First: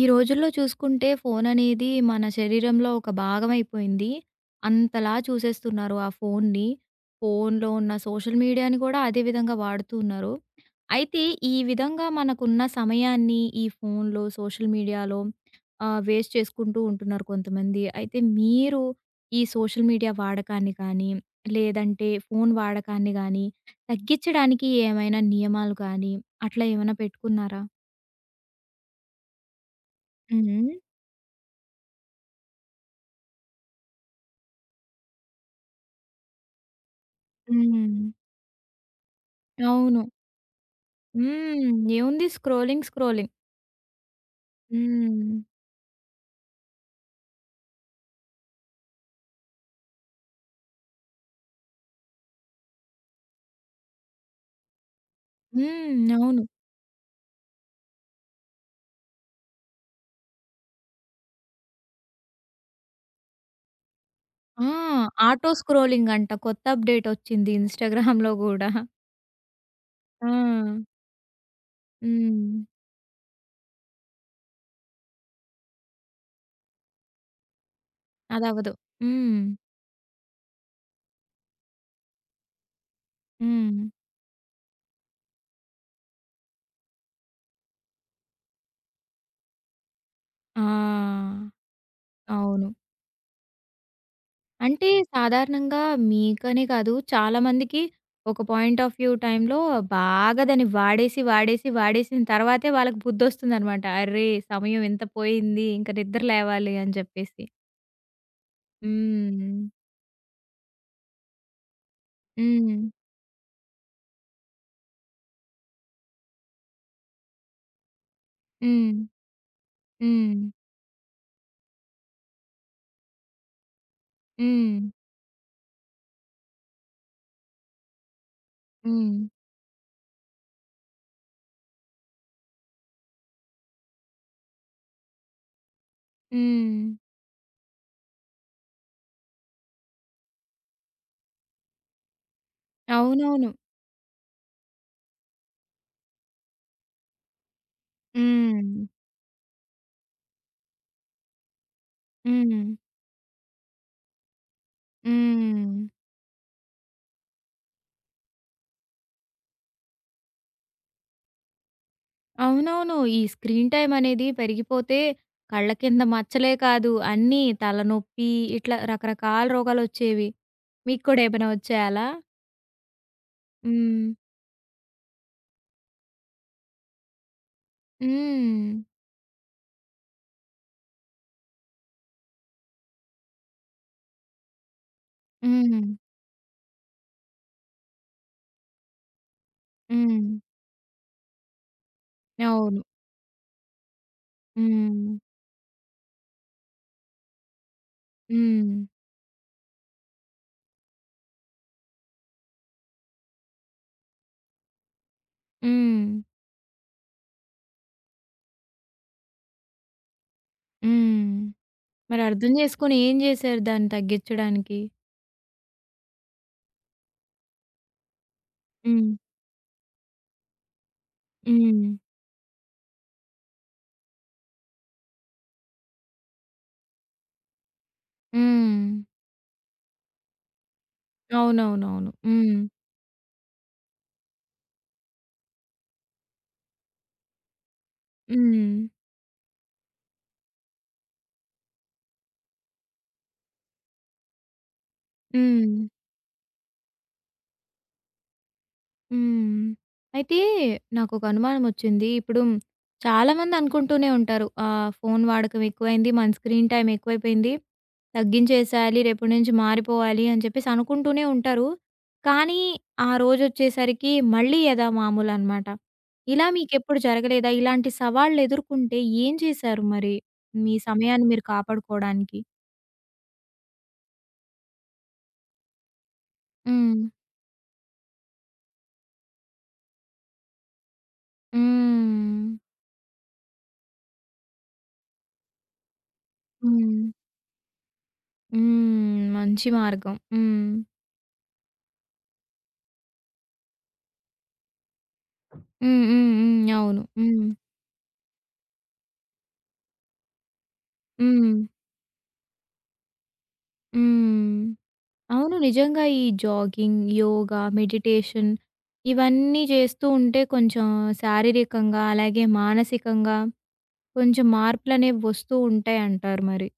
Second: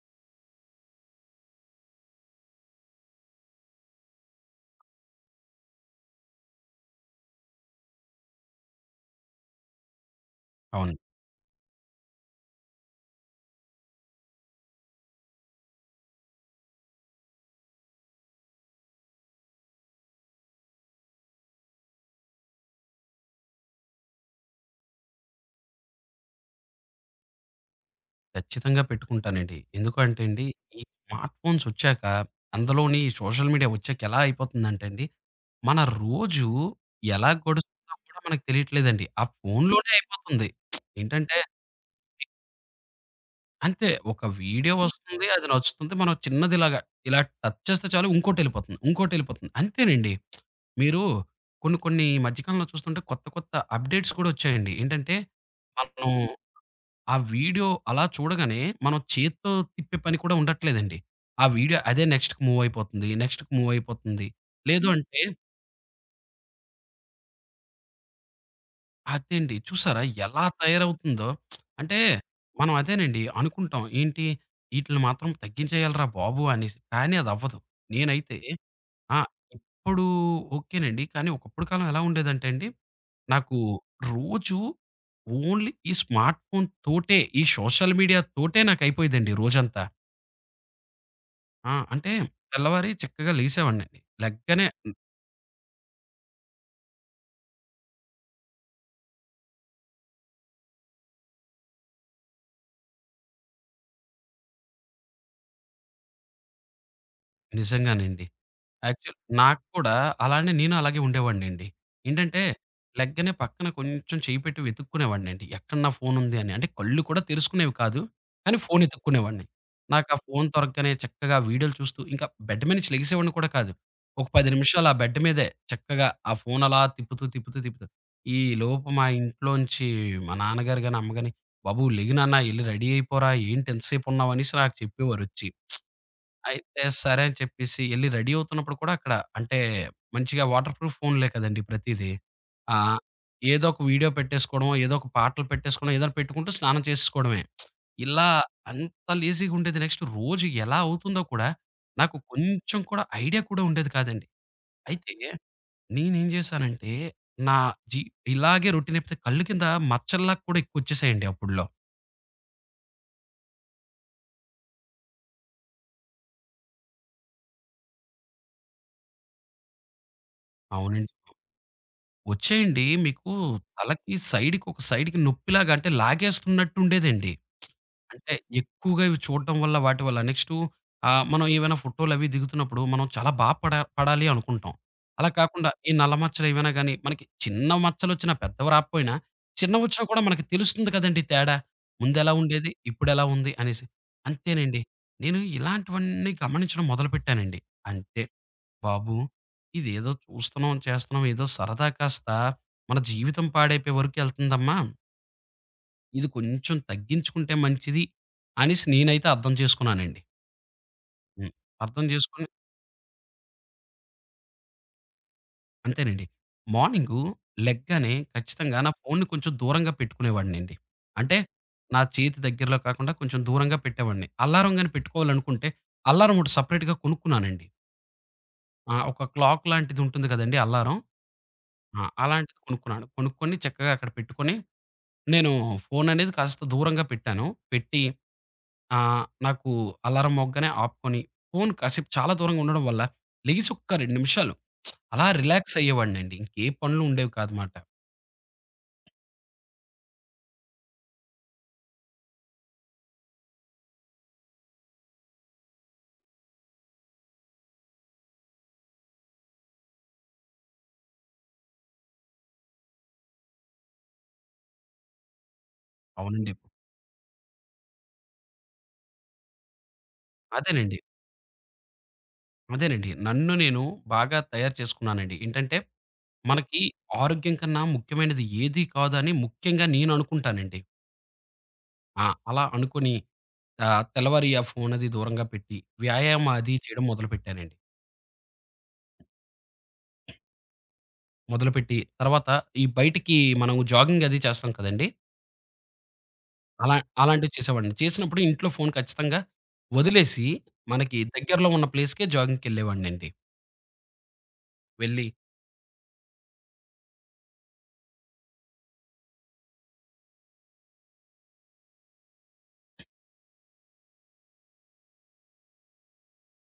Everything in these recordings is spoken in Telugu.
ఈ రోజుల్లో చూసుకుంటే, ఫోను అనేది, మన శరీరంలో ఒక భాగవయిపోయింది. అంతలా చూసేస్తున్నారు ఆ ఫోనుని. ఫోనులో ఉన్న సోషల్ మీడియాని గూడా, అదే విధంగా వాడుతూ ఉన్నారు. అవును. అయితే ఈ విధంగా, మనకున్న సమయాన్ని, ఈ ఫోనులో సోషల్ మీడియాలో ఆహ్, వేస్ట్ చేసుకుంటూ ఉంటున్నారు కొంతమంది. అయితే మీరు ఈ సోషల్ మీడియా వాడకాన్ని కాని, లేదంటే ఫోను వాడకాన్ని గాని, తగ్గించడానికి ఏవైనా నియమాలు కాని, అట్లా ఏవన్నా పెట్టుకున్నారా? ఖచ్చితంగా పెట్టుకుంటానండి. హ్మ్. ఎందుకంటేండి, హ్మ్. ఈ స్మార్ట్ ఫోన్సొచ్చాక, అందులోని ఈ సోషల్ మీడియా ఒచ్చాక ఎలా అయిపోతుందంటే అండి. మన రోజు, ఎలా గడుస్తుందో హ్మ్. కూడా మనకు తెలియట్లేదండి. ఆ ఫోనులోనే అవును. అయిపోతుంది. ఏంటంటే హ్మ్. ఏముంది. స్క్రోలింగ్. స్క్రోలింగ్. అంతే ఒక వీడియో హ్మ్. వస్తుంది. హ్మ్. అది నచ్చుతుంది. మనం చిన్నదిలాగా, ఇలా టచ్ చేస్తే చాలు ఇంకోటేళ్ళిపోతంది. ఇంకోటేళ్ళిపోతంది. అంతేనండి. మీరు కొన్ని, కొన్ని ఈ మధ్యకాలంలో చూస్తుంటే కొత్త, కొత్త అప్‌డేట్స్ కూడోచ్చాయండి. ఏంటంటే, మనం హ్మ్. అవును. ఆ వీడియో అలా చూడగానే, మనం చేత్తో తిప్పే పని కూడా ఉండట్లేదండి. ఆ వీడియో అదే నెక్స్ట్‌కి మూవయిపోతుంది. నెక్స్ట్‌కి మూవయిపోతుంది. ఆ! లేదు అంటే ఆటో స్క్రోలింగంట, కొత్త అప్‌డేటోచ్చింది ఇన్‍స్టాగ్రామ్‍లో గూడా. అదేండి చూసారా, ఎలా ఆ! తయారవుతుందో? అంటే హ్మ్. మనం అదేనండి అనుకుంటాం. ఏంటి, ఇటిల్ని మాత్రం తగ్గించేయాలిరా బాబు అనేసి. కాని, అది అవ్వదు. నేనైతే అదవ్వదు. ఆ! హ్మ్. ఇప్పుడు ఓకే నండి. కాని, ఒకప్పుడు కాలం ఎలా ఉండేదంటే అండి. నాకు హ్మ్. రోజు ఓన్లీ, ఈ స్మార్ట్ ఫోనుతోటే, ఈ సోషల్ మీడియా‌తోటే నాకు అయిపోయేదండి రోజంతా. ఆ! ఆ! అంటే అవును. తెల్లవారి చక్కగా లెగిసేవాడినండి. లెగ్గానే అంటే, హ్మ్. సాధారణంగా మీకనే కాదు, చాలామందికి ఒక పాయింట్ ఆఫ్ వ్యూ టైమ్‌లో బాగా దాన్ని వాడేసి, వాడేసి, వాడేసిన తర్వాతే, వాళ్ళకి బుద్దొస్తుందనమాట. అరె సమయమెంత పోయింది, ఇంక నిద్ర లేవాలి అని జెప్పేసి. నిజంగానండి. యాక్చు నాకు హ్మ్. కూడా అలానే నేను అలాగే ఉండేవాడినండి. ఏంటంటే, హ్మ్. లెగ్గానే పక్కన కొంచెం చెయ్యి పెట్టి వెతుక్కునేవాడినండి. ఎక్కడ నా ఫోనుందని. అంటే, కళ్ళు కూడా తెరుసుకునేవి కాదు, కానీ ఫోన్ హ్మ్. ఎతుక్కునేవాన్ని. నాకు ఆ ఫోన్ హ్మ్. దొరగ్గానే చక్కగా వీడియోలు చూస్తూ ఇంక బెడ్ మీద నుంచి లెగిసేవాడిని కూడా కాదు. ఒక 10 హ్మ్. నిమిషాలు ఆ బెడ్ మీదే చక్కగా ఆ ఫోన్ అలా తిప్పుతూ, తిప్పుతూ, తిప్పుతూ ఈ లోపు మా హ్మ్. ఇంట్లోంచి మా నాన్నగారుగాని, అమ్మగాని "బాబు లెగు నాన్న ఎళ్లి రెడీ అయిపోరా ఏంటి ఇంత సేపు ఉన్నావనేసి" నాకు చెప్పేవారచ్చి. అయితే హ్మ్. సరే అని చెప్పేసి ఎళ్లి రెడీ అవుతున్నప్పుడు కూడా అక్కడ అంటే మంచిగా వాటర్‌ప్రూఫ్ ఫోనులే కదండీ ప్రతీది. ఆహ్, అవునవును. ఏదో ఒక వీడియో పెట్టేసుకోవడమో, ఏదో ఒక పాటలు పెట్టేసుకున్నా ఏదన్నా పెట్టుకుంటూ స్నానం చేసేసుకోవడమే. ఇలా హ్మ్. అంత లేజీగుండేది. నెక్స్ట్ రోజు ఎలా అవుతుందో కూడా నాకు హ్మ్. కొంచెం కూడా ఐడియా కూడా ఉండేది కాదండి. అయితే, హ్మ్. నేను ఏం జేశానంటే, నా జీ ఇలాగే రొటీనైపోతే కళ్ళు కింద మచ్చల్లా కూడా ఎక్కువొచ్చేసాయండి అప్పుడ్లో. అవునవును. ఈ స్క్రీన్ టైమ్ అనేది పెరిగిపోతే, కళ్ళ కింద మచ్చలే కాదు, అన్నీ తలనొప్పి ఇట్లా రకరకాల రోగాలొచ్చేవి. మీకు అవునండి. కూడా ఏమైనా ఒచ్చాయా అలా? ఒచ్చాయండి. మీకు హ్మ్. తలకి సైడుకొక సైడుకి నొప్పిలాగా అంటే లాగేస్తున్నట్టు ఉండేదండి. అంటే, హ్మ్. ఎక్కువగా ఇవి చూడటం వల్ల వాటి వల్ల. నెక్స్టు ఆహ్, మనం ఏమైనా ఫోటోలవి దిగుతున్నప్పుడు మనం చాలా బా పడ పడాలి అనుకుంటాం. అలా కాకుండా ఈ హ్మ్. నల్ల మచ్చలేవైనా గాని మనకి చిన్న మచ్చలొచ్చిన, పెద్దవి రాపోయినా, చిన్నవొచ్చినా కూడా హ్మ్. మనకు తెలుస్తుంది కదండీ తేడా. ముందెలా ఉండేది? అవును. ఇప్పుడెలా ఉంది? అనేసి. అంతేనండి. హ్మ్. నేను ఇలాంటివన్నీ గమనించడం మొదలుపెట్టానండి. అంతే. హ్మ్. బాబు! ఇదేదో చూస్తున్నాం, చేస్తున్నాం. ఏదో సరదా కాస్త మన జీవితం పాడైపోయే వరకు ఎళ్తుందమ్మా. హ్మ్. ఇది కొంచెం తగ్గించుకుంటే మంచిది, అనేసి నేనైతే అర్థం చేసుకున్నానండి. హ్మ్. హ్మ్. అర్థం చేసుకొని మరర్థం చేసుకొని, ఏం చేశారు దాన్ని తగ్గించడానికి? అంతేనండి. మార్నింగు లెగ్గానే ఖచ్చితంగా నా హ్మ్. ఫోనుని కొంచెం దూరంగా పెట్టుకునేవాడినండి. అంటే హ్మ్. నా చేతి దగ్గరలో కాకుండా, కొంచెం దూరంగా పెట్టేవాడిని. అల్లారం గాని పెట్టుకోవాలనుకుంటే, అల్లారం ఒకటి సెపరేట్‌‌గా కొనుక్కున్నానండి. ఆ! హ్మ్. ఒక క్లాక్ లాంటిది ఉంటుంది కదండీ అల్లారం. ఆ! అవునవునవును. అలాంటిది హ్మ్. కొనుక్కున్నాను. కొనుక్కొని చక్కగా అక్కడ పెట్టుకొని, నేను ఫోను అనేది కాస్త దూరంగా పెట్టాను. పెట్టి, హ్మ్. ఆహ్, నాకు అలారం మోగ్గానే ఆపుకొని, ఫోను కాసేపు చాలా దూరంగా ఉండడం వల్ల, లెగిసొక్క 2 నిమిషాలు అలా రిలాక్స్ హ్మ్. అయ్యేవాడినండి. ఇంకే పనులు ఉండేవి కాదుమాట. హ్మ్. అయితే నాకొక అనుమానం ఒచ్చింది. ఇప్పుడు చాలామంది అనుకుంటూనే ఉంటారు. ఆహ్, ఫోను వాడకం ఎక్కువైంది. మన స్క్రీన్ టైమ్ ఎక్కువైపోయింది. తగ్గించేసేయాలి. రేపటి నుంచి మారిపోవాలి, అని చెప్పేసనుకుంటూనే ఉంటారు. కానీ ఆ రోజొచ్చేసరికి మళ్ళీ యథా మామూలనమాట. ఇలా అవునండి. మీకెప్పుడు జరగలేదా? ఇలాంటి సవాళ్లెదుర్కొంటే ఏం చేశారు మరి? మీ అదేనండి. సమయాన్ని మీరు కాపాడుకోవడానికి? అదేనండి. నన్ను నేను బాగా తయారు చేసుకున్నానండి. ఏంటంటే, మనకి హ్మ్. ఆరోగ్యం‌ కన్నా ముఖ్యమైనది ఏది కాదు అని ముఖ్యంగా నేను అనుకుంటానండి. ఆ! హ్మ్. అలా అనుకోని ఆహ్, తెల్లవారి ఆ ఫోన్ అది దూరంగా పెట్టి వ్యాయామం అది చేయడం హ్మ్. మొదలుపెట్టానండి. హ్మ్. మంచి మార్గం. హ్మ్. మొదలుపెట్టి తర్వాత ఈ బయటికి మనం జాగింగ్ అది చేస్తాం కదండీ! హ్మ్. హ్మ్. హ్మ్. అలా అవును. హ్మ్. అలాంటివి చేసేవాడిని చేసినప్పుడు ఇంట్లో ఫోను ఖచ్చితంగా వదిలేసి, మనకి హ్మ్. దగ్గరలో ఉన్న ప్లేస్‌‌కే జాగిం‌గ్‌కెళ్ళేవాడినండి. హ్మ్. వెళ్లి అవును. నిజంగా ఈ జాగింగ్ యోగా, మెడిటేషన్ ఇవన్నీ చేస్తూ ఉంటే, కొంచెం శారీరకంగా అలాగే మానసికంగా కొంచెం మార్పులనేవి వస్తూ ఉంటాయంటారు మరి.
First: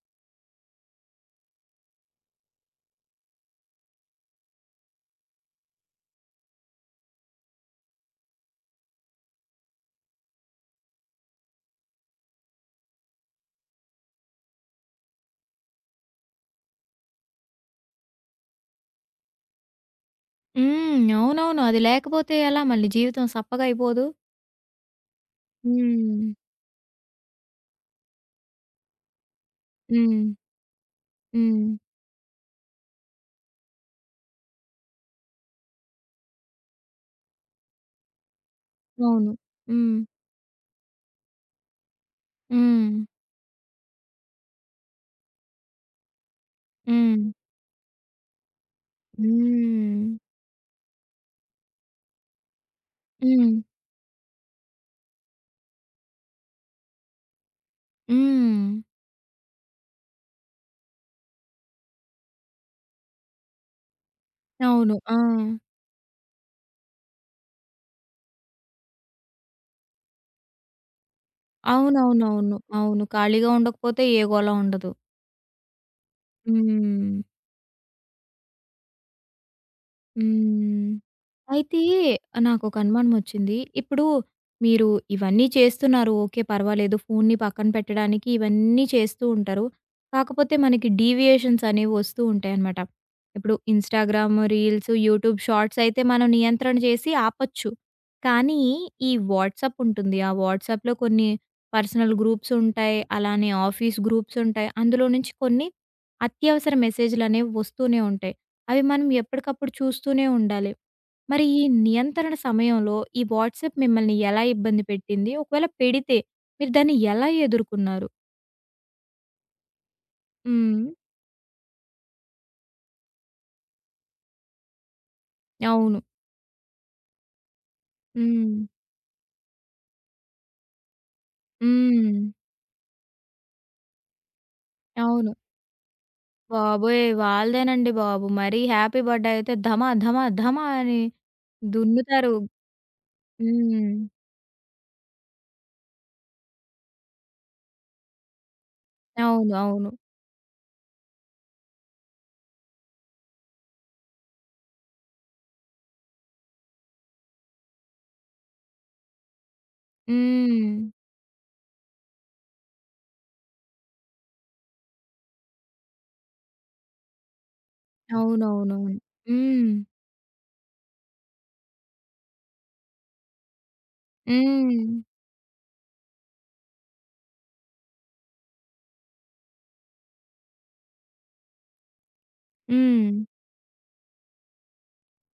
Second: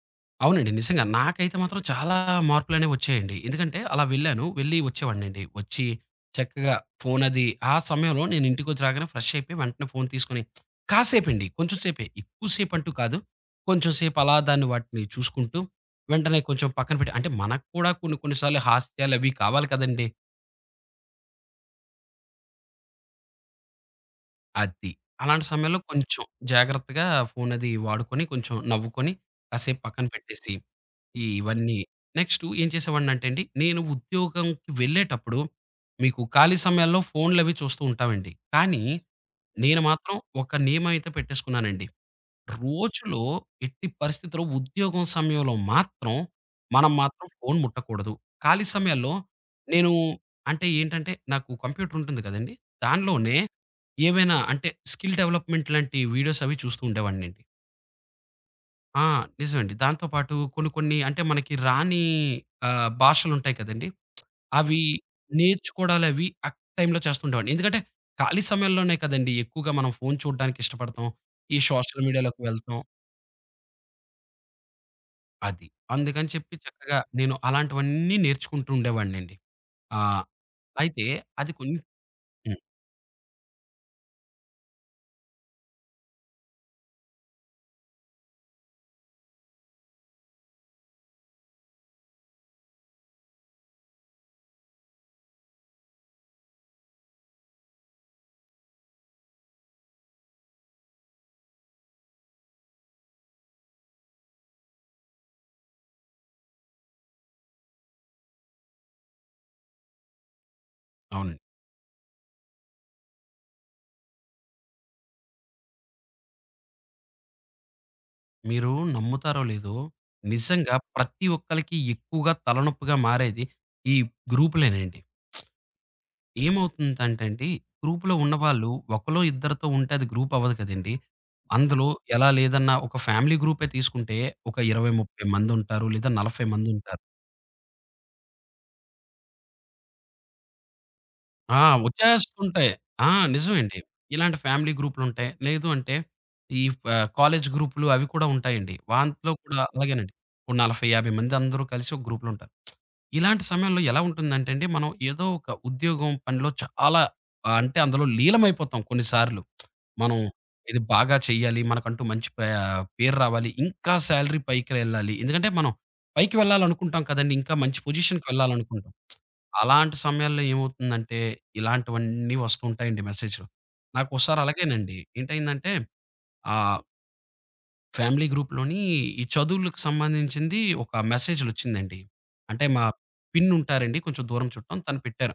అవునండి. నిజంగా. నాకైతే మాత్రం చాలా మార్పులనేవి వచ్చాయండి. ఎందుకంటే అలా వెళ్ళాను. వెళ్లి వచ్చేవాడినండి. వచ్చి చక్కగా ఫోనది ఆ సమయంలో నేనింటికొచ్చి రాగానే ఫ్రెష్ అయిపోయి, వెంటనే ఫోన్ తీసుకొని, కాసేపండి, కొంచెం సేపే ఎక్కువ సేపంటూ కాదు. కొంచెం సేపలా దాన్ని, వాటిని చూసుకుంటూ, వెంటనే కొంచెం పక్కన పెట్టి అంటే, మనకు కూడా కొన్ని కొన్ని సార్లు హాస్యాలవి కావాలి కదండీ! హ్మ్. అవునవును. అది లేకపోతే ఎలా? మళ్ళీ జీవితం సప్పగా అయిపోదు. అది. అలాంటి సమయంలో, కొంచెం హ్మ్. జాగ్రత్తగా ఫోనది వాడుకొని, కొంచెం నవ్వుకొని, కాసేపు పక్కన హ్మ్. పెట్టేసి, హ్మ్. ఇవన్నీ నెక్స్ట్ ఏం చేసేవాడినంటే అండి, నేను ఉద్యోగంకి వెళ్ళేటప్పుడు, మీకు ఖాళీ సమయాల్లో ఫోన్‌లవి చూస్తూ ఉంటామండి. కానీ, అవును. నేను హ్మ్. మాత్రం ఒక నియమమయితే పెట్టేసుకున్నానండి. హ్మ్. రోజులో ఎట్టి పరిస్థితిలో, ఉద్యోగం సమయంలో మాత్రం, మనం మాత్రం హ్మ్. ఫోన్ ముట్టకూడదు. ఖాళీ సమయాల్లో నేను, హ్మ్. అంటే ఏంటంటే, నాకు కంప్యూటర్ ఉంటుంది కదండీ! దాంట్లోనే హ్మ్. ఏమైనా, అంటే స్కిల్ డెవలప్‌మెంట్ లాంటి వీడియోస్ అవి చూస్తూ ఉండేవాన్నండి. హ్మ్. ఆ! నిజమండి. దాంతో పాటు, కొన్ని కొన్ని, అంటే మనకి రాని ఆహ్, భాషలుంటాయి కదండీ! అవి అవును. ఆ! నేర్చుకోవడాలవి ఆ టైమ్‌లో చేస్తుండేవాడిని. ఎందుకంటే, ఖాళీ సమయంలోనే కదండీ ఎక్కువగా మనం ఫోన్ చూడ్డానికిష్టపడతాం, ఈ సోషల్ మీడియా లోకి అవునవునవును. వెళ్తాం. అవును. ఖాళీగా ఉండకపోతే ఏ గోల ఉండదు. అది. అందుకని చెప్పి చక్కగా హ్మ్. నేను అలాంటివన్నీ నేర్చుకుంటుండేవాడినండి. ఆ! హ్మ్. అయితే, అది కొన్ అయితే హ్మ్. నాకొక అనుమానమొచ్చింది. ఇప్పుడు మీరు ఇవన్నీ చేస్తున్నారు. ఓకే, పర్వాలేదు. ఫోన్‌ని పక్కన పెట్టడానికి ఇవన్నీ చేస్తూ ఉంటారు. కాకపోతే మనకి డీవియేషన్స్ అనేవి వస్తూ ఉంటాయనమాట. ఇప్పుడు ఇన్‌‌‌‌‌‌‌‌స్టాగ్రామ్ రీల్స్, యూట్యూబ్ షార్ట్స్ అయితే, మనం నియంత్రణ చేసి ఆపొచ్చు. కానీ ఈ వాట్సాప్ ఉంటుంది. ఆ వాట్సాప్‌లో కొన్ని పర్సనల్ గ్రూప్స్ ఉంటాయి. అలానే ఆఫీస్ గ్రూప్స్ ఉంటాయి. అందులో నుంచి కొన్ని అత్యవసర మెసేజులనేవి వస్తూనే ఉంటాయి. అవి మనం ఎప్పటికప్పుడు చూస్తూనే ఉండాలి. అవునండి. మరి ఈ నియంత్రణ సమయంలో, ఈ వాట్సాప్ మిమ్మల్ని ఎలా ఇబ్బంది పెట్టింది? ఒకవేళ, పెడితే మీరు దాన్ని ఎలా ఎదుర్కున్నారు? మీరు నమ్ముతారో లేదో, నిజంగా హ్మ్. ప్రతి ఒక్కళ్ళకి ఎక్కువగా తలనొప్పిగా మారేది ఈ గ్రూపులేనండి. అవును. ఏమవుతుందంటే అండి, గ్రూప్‌లో హ్మ్. ఉన్నవాళ్ళు ఒకళ్లో ఇద్దరితో ఉంటే, అది గ్రూప్ అవ్వదు కదండీ! అందులో హ్మ్. ఎలా లేదన్నా ఒక ఫ్యామిలీ గ్రూపే తీసుకుంటే, ఒక 20, 30 అవును. మందుంటారు. లేదా 40 మందుంటారు. బాబోయ్! వాళ్ళదేనండి బాబు. మరీ హ్యాపీ బర్డే అయితే ధమాధమాధమా అని ఆ! దున్నుతారు. వచ్చేస్తుంటాయి. ఆ! నిజమే అండి. హ్మ్. ఇలాంటి ఫ్యామిలీ గ్రూపులుంటాయి. లేదు అంటే, ఈ ఫ కాలేజీ గ్రూపులు, అవి కూడా ఉంటాయండి. దాంట్లో అవును. కూడా అవును. అలాగేనండి. ఓ 40, 50 మంది అందరూ కలిసి ఒక్ గ్రూప్‌లో ఉంటారు. ఇలాంటి సమయంలో ఎలా ఉంటుందంటే అండి మనం ఏదో ఒక ఉద్యోగం పనిలో చాలా ఆహ్, అంటే అందులో లీనమైపోతాం కొన్నిసార్లు. మనం ఇది హ్మ్. బాగా చేయాలి మనకంటూ మంచి పే ఆహ్, పేరు రావాలి. ఇంకా శాలరీ పైకి వెళ్ళాలి. ఎందుకంటే, మనం పైకి వెళ్ళాలనుకుంటాం కదండీ. ఇంకా మంచి పొజిషన్‌కీ వెళ్ళాలనుకుంటాం. అవునవునవును. హ్మ్. అలాంటి సమయంలో ఏమవుతుందంటే, ఇలాంటివన్నీ వస్తు ఉంటాయండి మెసేజ్‌లో. నాకోసారలాగేనండి హ్మ్. ఏంటైందంటే ఆహ్ ఫ్యామిలీ గ్రూప్‌లోని ఈ చదువులకు సంబంధించింది ఒక మెసేజ్‌లొచ్చిందండి. అంటే, మా హ్మ్. పిన్నుంటారండి. కొంచెం దూరం చుట్టం తను పెట్టారు.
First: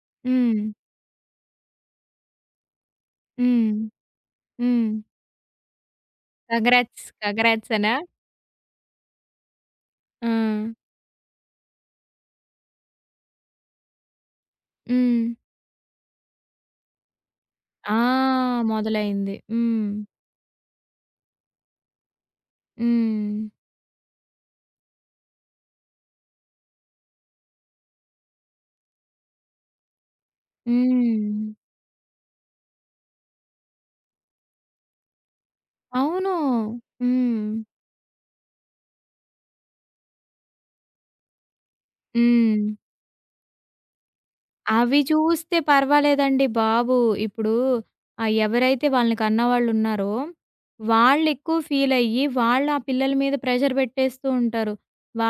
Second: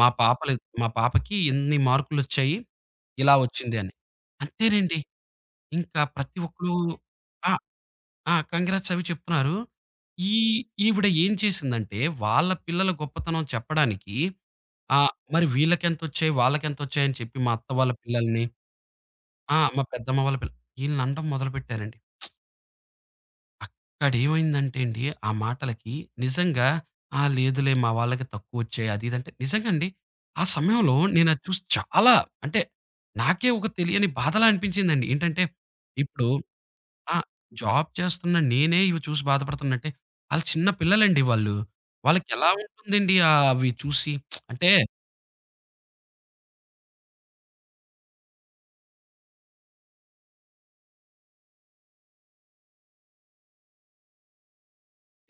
మా పాపలు హ్మ్. మా పాపకి ఇన్ని మార్కులొచ్చాయి. ఇలా హ్మ్. వచ్చింది అని. అంతేనండి. హ్మ్. ఇంకా ప్రతి ఒక్కరు కంగ్రాట్స్, ఆ! కంగ్రాట్సనా? ఆ! కాంగ్రాట్స్ అవి చెప్తున్నారు. ఈ ఆ! ఈవిడ ఏం చేసిందంటే, వాళ్ళ పిల్లల గొప్పతనం చెప్పడానికి ఆ! హ్మ్. మరి వీళ్ళకెంతొచ్చాయి, వాళ్ళకెంతొచ్చాయని చెప్పి మా అత్త వాళ్ళ ఆ! పిల్లల్ని, మొదలైంది. ఆ! మా హ్మ్. పెద్దమ్మ వాళ్ళ పిల్లలు, ఈళ్లని అనడం మొదలుపెట్టారండి. హ్మ్. అక్కడేమైందంటే అండి, ఆ మాటలకి నిజంగా, ఆ! లేదులే మా వాళ్ళకి తక్కువొచ్చాయి అది ఇది అంటే నిజంగా అండి. ఆ సమయంలో నేనది హ్మ్. చూసి చాలా అంటే నాకే ఒక తెలియని బాధలా అనిపించిందండి. ఏంటంటే, ఇప్పుడు అవును. ఆ! హ్మ్. జాబ్ చేస్తున్న నేనే ఇవి చూసి బాధపడుతున్న అంటే, ఆళ్లు చిన్న పిల్లలండి వాళ్ళు. వాళ్ళకెలా హ్మ్. ఉంటుందండి ఆహ్, ఆవి చూసి? అంటే అవి చూస్తే పర్వాలేదండి బాబు! ఇప్పుడూ ఆ ఎవరైతే వాళ్ళని కన్నవాళ్ళున్నారో, వాళ్ళు ఎక్కువ ఫీలయ్యి వాళ్ల పిల్లల మీద ప్రెషర్ పెట్టేస్తూ ఉంటారు.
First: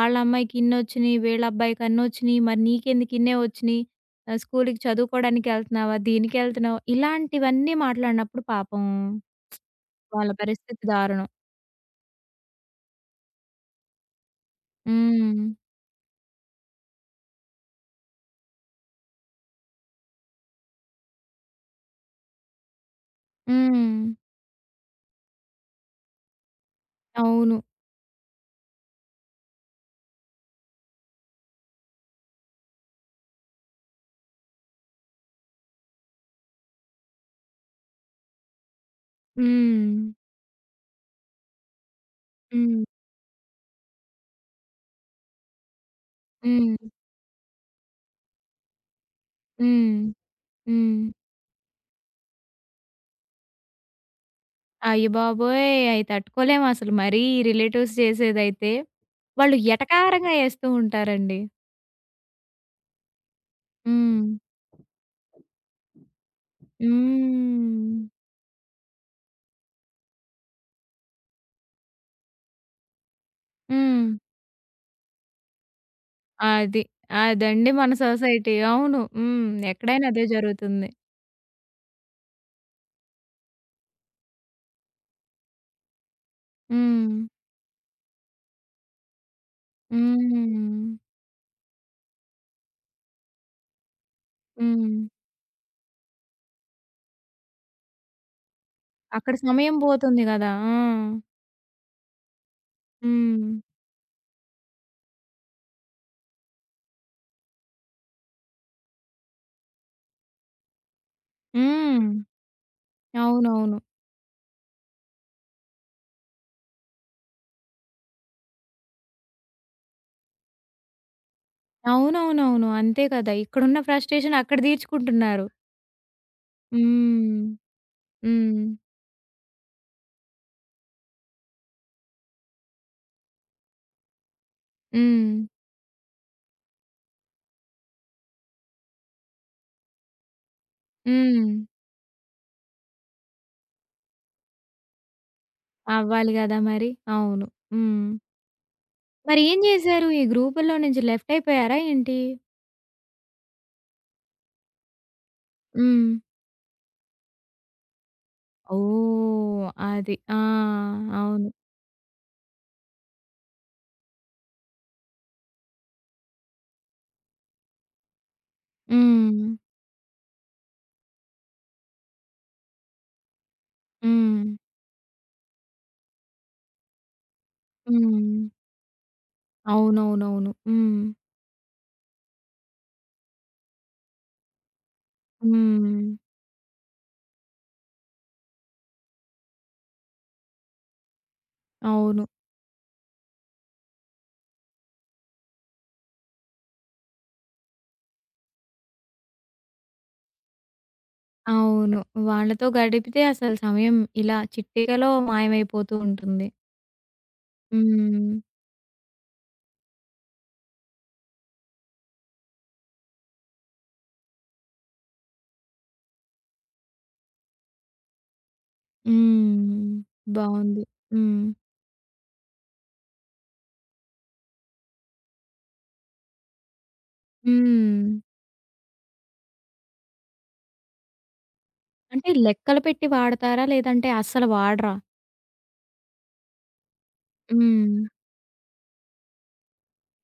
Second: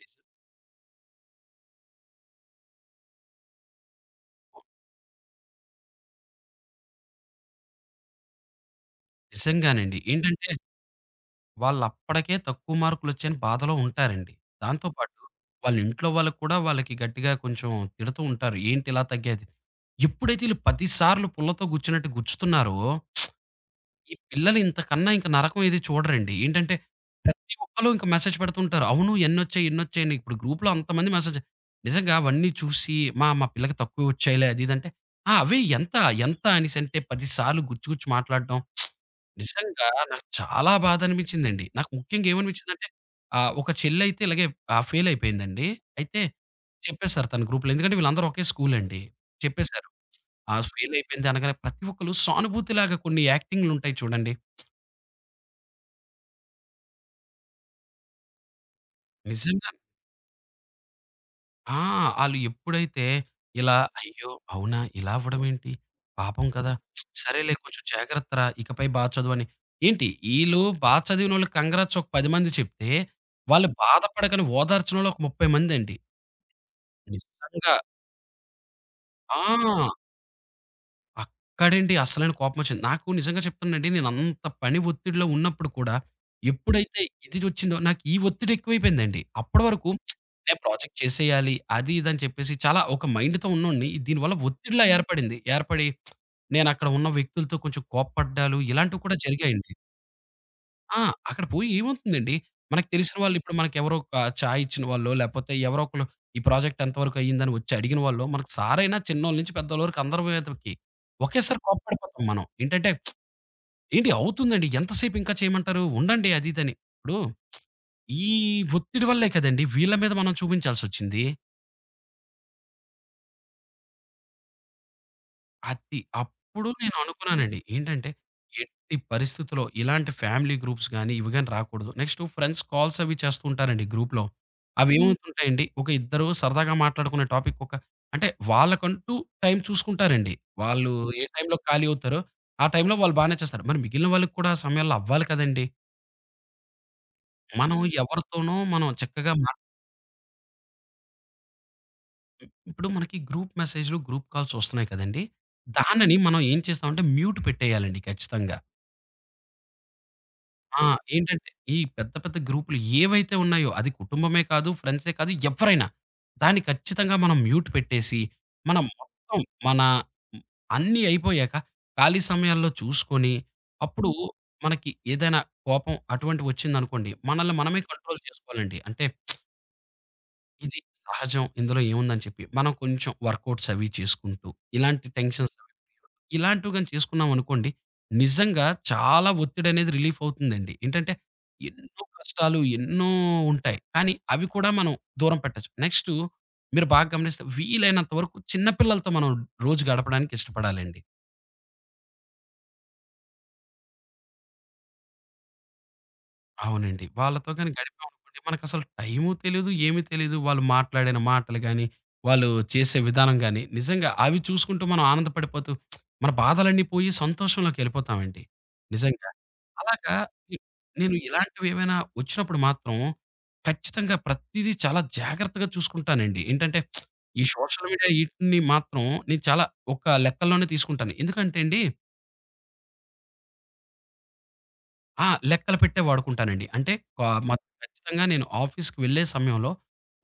నిజం. అమ్మాయికిన్నొచ్చినాయి. వీళ్ళబ్బాయికిన్నొచ్చినియి. మరి నీకెందుకిన్నే వచ్చినియి. స్కూలుకీ చదువుకోవడానికెళ్తున్నావా, దీనికెళ్తున్నావా, ఇలాంటివన్నీ మాట్లాడినప్పుడు పాపం, నిజంగానండి. వాళ్ళ ఏంటంటే, పరిస్థితి దారుణం. వాళ్ళప్పటికే తక్కువ మార్కులొచ్చాయని బాధలో ఉంటారండి. దాంతో పాటు హ్మ్. వాళ్ళ ఇంట్లో వాళ్ళకి కూడా వాళ్ళకి గట్టిగా కొంచెం తిడుతూ ఉంటారు. ఏంటిలా తగ్గేది ఎప్పుడైతే వీళ్ళు 10 సార్లు పుల్లతో గుచ్చినట్టు గుచ్చుతున్నారో, హ్మ్. ఈ పిల్లలింతకన్నా ఇంక నరకం ఏది చూడరండి. ఏంటంటే, ప్రతి అవును. ఒక్కళ్ళు ఇంక మెసేజ్ పెడుతుంటారు. అవును. ఎన్నొచ్చాయి, ఎన్ని వచ్చాయని. ఇప్పుడు గ్రూప్‌లో అంతమంది మెసేజ్ నిజంగా అవన్నీ చూసి మా మా పిల్లకు తక్కువ వచ్చాయిలే అది ఇదంటే ఆ! అవి ఎంత, ఎంత, అనేసంటే 10 సార్లు గుచ్చి గుచ్చి మాట్లాడటం, నిజంగా హ్మ్. నాకు చాలా బాధనిపించిందండి. నాకు ముఖ్యంగా హ్మ్. ఏమనిపించిందంటే, ఆహ్, ఒక చెళ్ళైతే ఇలాగే ఆహ్, ఫెయిలయిపోయిందండి అయితే హ్మ్. చెప్పేసారు తన గ్రూప్‌లో. ఎందుకంటే, వీళ్ళందరూ ఒకే స్కూలండి చెప్పేసారు. హ్మ్. హ్మ్. ఫెయిలయిపోయింది అనగానే ప్రతి ఒక్కళ్ళు సానుభూతి లాగా కొన్ని యాక్టింగులు ఉంటాయి చూడండి. అయ్య బాబోయ్! అయి తట్టుకోలేమసలు మరీ ఈ రిలేటివ్స్ చేసేదైతే. వాళ్ళు నిజంగా ఎటకారంగా ఏస్తూ ఉంటారండి. ఆ! ఆళ్ళు ఎప్పుడైతే ఇలా హ్మ్. అయ్యో! అవునా! ఇలా అవ్వడం ఏంటి? పాపం కదా! సరేలే కొంచెం హ్మ్. జాగ్రత్త రా! ఇకపై బా చదువని ఏంటి ఈళ్ళు బాగా చదివినోళ్ళకి కాంగ్రాట్స్ ఒక 10 మంది చెప్తే వాళ్ళు హ్మ్. బాధపడకని ఓదార్చినోలు ఒక 30 మందండి. అది. అదండీ నిజంగా. మన సొసైటీ. అవును. హ్మ్. ఆ! ఎక్కడైనా అదే జరుగుతుంది. అక్కడండి అసలైన కోపం ఒచ్చింది. నాకు నిజంగా చెప్తున్నానండి. నేనంత పని ఒత్తిడిలో ఉన్నప్పుడు కూడా ఎప్పుడైతే హ్మ్. ఇదిదోచ్చిందో నాకీ ఒత్తిడి ఎక్కువైపోయిందండి. అప్పడ వరకు నేనే హ్మ్. ప్రాజెక్ట్ చేసేయాలి. అది ఇది అని చెప్పేసి చాలా ఒక మైండ్‌తో ఉన్నోన్ని దీనివల్ల ఒత్తిడిలా హ్మ్. ఏర్పడింది. ఏర్పడి నేనక్కడ ఉన్న వ్యక్తులతో కొంచెం కోప్పడ్డాలు ఇలాంటివి కూడా అక్కడ జరిగాయండి. సమయం బోతుంది గదా! ఆ! ఆ! అక్కడ పోయి ఏమవుతుందండి? మనకు తెలిసిన హ్మ్. వాళ్ళిప్పుడు మనకెవరో ఒక చాయిచ్చిన వాళ్ళో, లేపోతే ఎవరో ఒకళ్ళు ఈ ప్రాజెక్ట్ ఎంత వరకు అయిందని వచ్చి అడిగిన వాళ్ళో మన సారయినా చిన్నోళ్ళ నుంచి పెద్దవాళ్ళ వరకు అందరు వేతలకి ఒకేసారి హ్మ్. కోప్పడిపోతాం మనం. ఏంటంటే అవునవును. ఏండి అవుతుందండి, ఎంత సేపింకా చేయమంటారు? ఉండండి అదిదని. ఇప్పుడు ఈ ఒత్తిడి వల్లే కదండీ వీళ్ళ మీద మనం చూపించాల్సొచ్చింది. అవునవునవును. అంతే కదా! ఇక్కడున్న ఫ్రస్ట్రేషన్ అక్కడ దీర్చుకుంటున్నారు. అది. అప్పుడు నేను హ్మ్. అనుకున్నానండి. ఏంటంటే హ్మ్. ఎట్టి పరిస్థితిలో ఇలాంటి ఫ్యామిలీ గ్రూప్స్ గాని, ఇవి గాని రాకూడదు. నెక్స్టు ఫ్రెండ్స్ కాల్స్ అవి చేస్తూ ఉంటారండి గ్రూప్‌లో. హ్మ్. అవేమవుతుంటాయండి? ఒక ఇద్దరు సరదాగా మాట్లాడుకునే టాపిక్ ఒక అంటే వాళ్ళకంటూ టైమ్ చూసుకుంటారండి. వాళ్ళు ఏ టైమ్‌లో హ్మ్. ఖాళీ అవుతారో, ఆ టైమ్‌లో వాళ్ళు బానే చేస్తారు. మరి మిగిలిన వాళ్ళకి కూడా ఆ సమయంలో అవ్వాలి కదండీ! అవ్వాలి గదా మరి! అవును. మనం హ్మ్. ఎవరితోనో మనం చక్కగా మ మరేం జేసారు? ఈ గ్రూపుల్లో నుంచి లెఫ్ట్ అయిపోయారా ఏంటి? ఇప్పుడు మనకి గ్రూప్ మెసేజ్‌లు, గ్రూప్ కాల్స్‌ ఒస్తున్నాయి కదండీ! హ్మ్. దానిని మనం ఏం చేస్తామంటే మ్యూట్ పెట్టేయాలండి ఖచ్చితంగా. ఓహ్! అది. ఆ! ఆ! ఏంటంటే అవును. ఈ పెద్ద పెద్ద గ్రూప్‌లు ఏవైతే ఉన్నాయో, అది కుటుంబమే కాదు, ఫ్రెండ్సే కాదు, ఎవ్వరైనా దాన్ని ఖచ్చితంగా మనం మ్యూట్ పెట్టేసి, మనం మొత్తం హ్మ్. మన హ్మ్. అన్ని అయిపోయాక ఖాళీ సమయాల్లో చూసుకొని అప్పుడు హ్మ్. మనకి ఏదైనా కోపం అటువంటివొచ్చిందనుకోండి మనల్ని మనమే కంట్రోల్ హ్మ్. చేసుకోవాలండి. అంటే అవునవునవును. ఇది హ్మ్. సహజం, ఇందులో ఏముందని చెప్పి మనం కొంచెం వర్క్అవుట్స్ అవి చేసుకుంటూ ఇలాంటి టెన్షన్స్ హ్మ్. ఇలాంటివి గాని చేసుకున్నామనుకోండి, నిజంగా చాలా ఒత్తిడి అనేది రిలీఫ్ అవుతుందండి. ఏంటంటే ఎన్నో అవును. కష్టాలు ఎన్నో ఉంటాయి కానీ అవి కూడా మనం దూరం పెట్టొచ్చు. నెక్స్టు మీరు బాగా గమనిస్తే వీలైనంత వరకు చిన్న పిల్లలతో మనం రోజు గడపడానికి ఇష్టపడాలండి. అవును. వాళ్ళతో గడిపితే అసలు సమయం ఇలా చిటికలో మాయమైపోతూ ఉంటుంది. అవునండి. వాళ్ళతో గాని గడిపామనుకోండి హ్మ్. మనకసలు టైము తెలీదు, ఏమి తెలీదు వాళ్ళు మాట్లాడిన మాటలు గాని వాళ్ళు చేసే విధానం గాని నిజంగా అవి చూసుకుంటూ మనం ఆనందపడిపోతూ మన బాధలన్నీ పోయి సంతోషంలోకెళ్ళిపోతామండి నిజంగా. హ్మ్. అలాగా ఇ బావుంది. నేను హ్మ్. ఇలాంటివేమైనా ఒచ్చినప్పుడు మాత్రం ఖచ్చితంగా ప్రతిదీ చాలా జాగ్రత్తగా చూసుకుంటానండి. ఏంటంటే ఈ సోషల్ మీడియా హ్మ్. ఈటిని మాత్రం నేను చాలా ఒక లెక్కలోనే తీసుకుంటాను. ఎందుకంటే అండి అంటే లెక్కలు పెట్టి వాడతారా లేదంటే అస్సలు వాడరా? ఆ! లెక్కలు పెట్టే వాడుకుంటానండి. అంటే క మ హ్మ్. ఖచ్చితంగా నేను ఆఫీస్‌కి వెళ్ళే సమయంలో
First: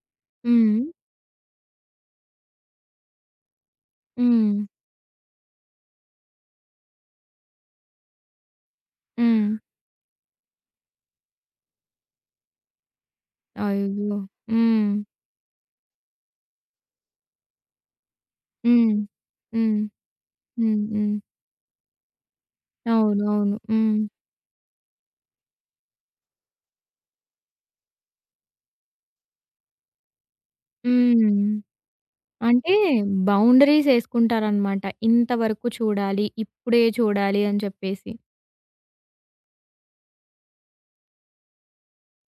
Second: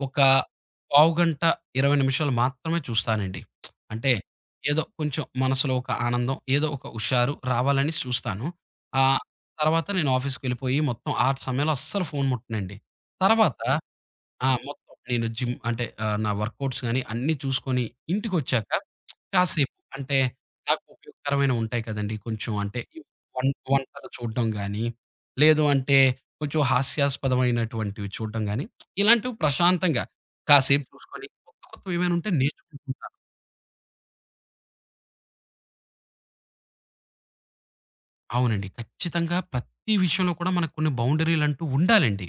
ఒక హ్మ్. పావుగంట, 20 నిమిషాలు మాత్రమే చూస్తానండి. అంటే హ్మ్. ఏదో కొంచెం మనసులో ఒక ఆనందం ఏదో ఒక హుషారు రావాలనేసి చూస్తాను. ఆహ్, హ్మ్. తర్వాత, నేను ఆఫీస్‌కెళ్ళిపోయి మొత్తం ఆ సమయంలో అస్సలు ఫోను ముట్టనండి. తర్వాత అయ్యో! ఆ! మొత్ హ్మ్. నేను జిమ్ అంటే ఆహ్, నా వర్క్‌అవుట్స్ గాని అన్నీ చూసుకొని ఇంటికొచ్చాక హ్మ్. కాసేపు హ్మ్. అంటే హ్మ్. నాకు హ్మ్. ఉపయోగకరమైనవుంటాయి కదండీ! కొంచెం అంటే అవునవును. వంట్ హ్మ్. వంటలు చూడడం గానీ లేదు అంటే కొంచెం హాస్యాస్పదమైనటువంటివి చూడడం గాని ఇలాంటివి ప్రశాంతంగా కాసేపు చూసుకొని హ్మ్. కొత్త కొత్తవేమైనుంటే అంటే నేర్చుకుంటుంటా. బౌండరీస్ ఏసుకుంటారనమాట ఇంతవరకు చూడాలి, ఇప్పుడే చూడాలి అని చెప్పేసి. అవునండి. ఖచ్చితంగా ప్రతి విషయంలో కూడా మనకు కొన్ని బౌండరీలుంటూ ఉండాలండి.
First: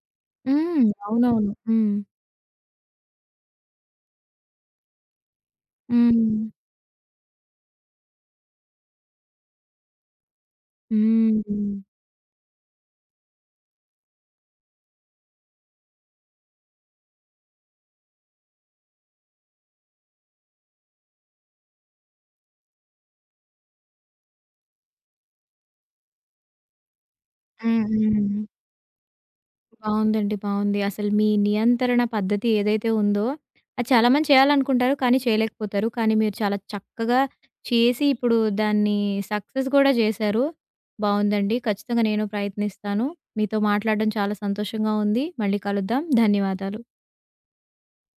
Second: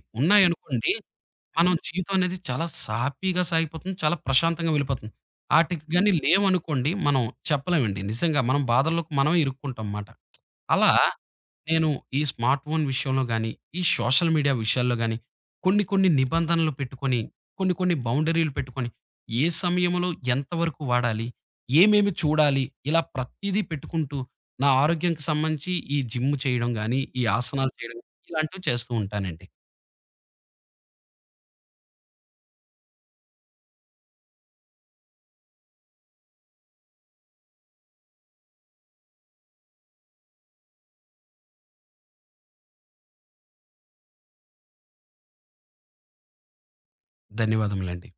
హ్మ్. ఉన్నాయనుకోండి అవునవును. మనం హ్మ్. జీవితమనేది చాలా సాఫీగా సాగిపోతుంది. చాలా ప్రశాంతంగా వెళ్ళిపోతుంది. ఆటికి గాని హ్మ్. లేవనుకోండి మనం చెప్పలేమండి. నిజంగా మనం బాధల్లోకి మనమే ఇరుక్కుంటాం మాట. అలా హుహు. నేను ఈ స్మార్ట్ ఫోన్ విషయంలో గాని ఈ సోషల్ మీడియా విషయాల్లో గాని కొన్ని కొన్ని నిబంధనలు పెట్టుకొని కొన్ని కొన్ని బౌండరీలు పెట్టుకొని ఏ సమయంలో ఎంతవరకు వాడాలి? ఏమేమి చూడాలి? ఇలా ప్రతీదీ పెట్టుకుంటూ నా ఆరోగ్యానికి సంబంధించి ఈ జిమ్ చేయడం గాని ఈ ఆసనాలు చేయడం హుహు. ఇలాంటివి చేస్తూ ఉంటానండి. బావుందండి. బావుంది. అసలు మీ నియంత్రణ పద్ధతి ఏదైతే ఉందో అది చాలామంది చేయాలనుకుంటారు కానీ చేయలేకపోతారు. కానీ మీరు చాలా చక్కగా చేసి ఇప్పుడు దాన్ని సక్సెస్ గూడా చేశారు. బావుందండి. ఖచ్చితంగా నేను ప్రయత్నిస్తాను. మీతో మాట్లాడడం చాలా సంతోషంగా ఉంది. మళ్ళీ కలుద్దాం. ధన్యవాదాలు. ధన్యవాదములండి.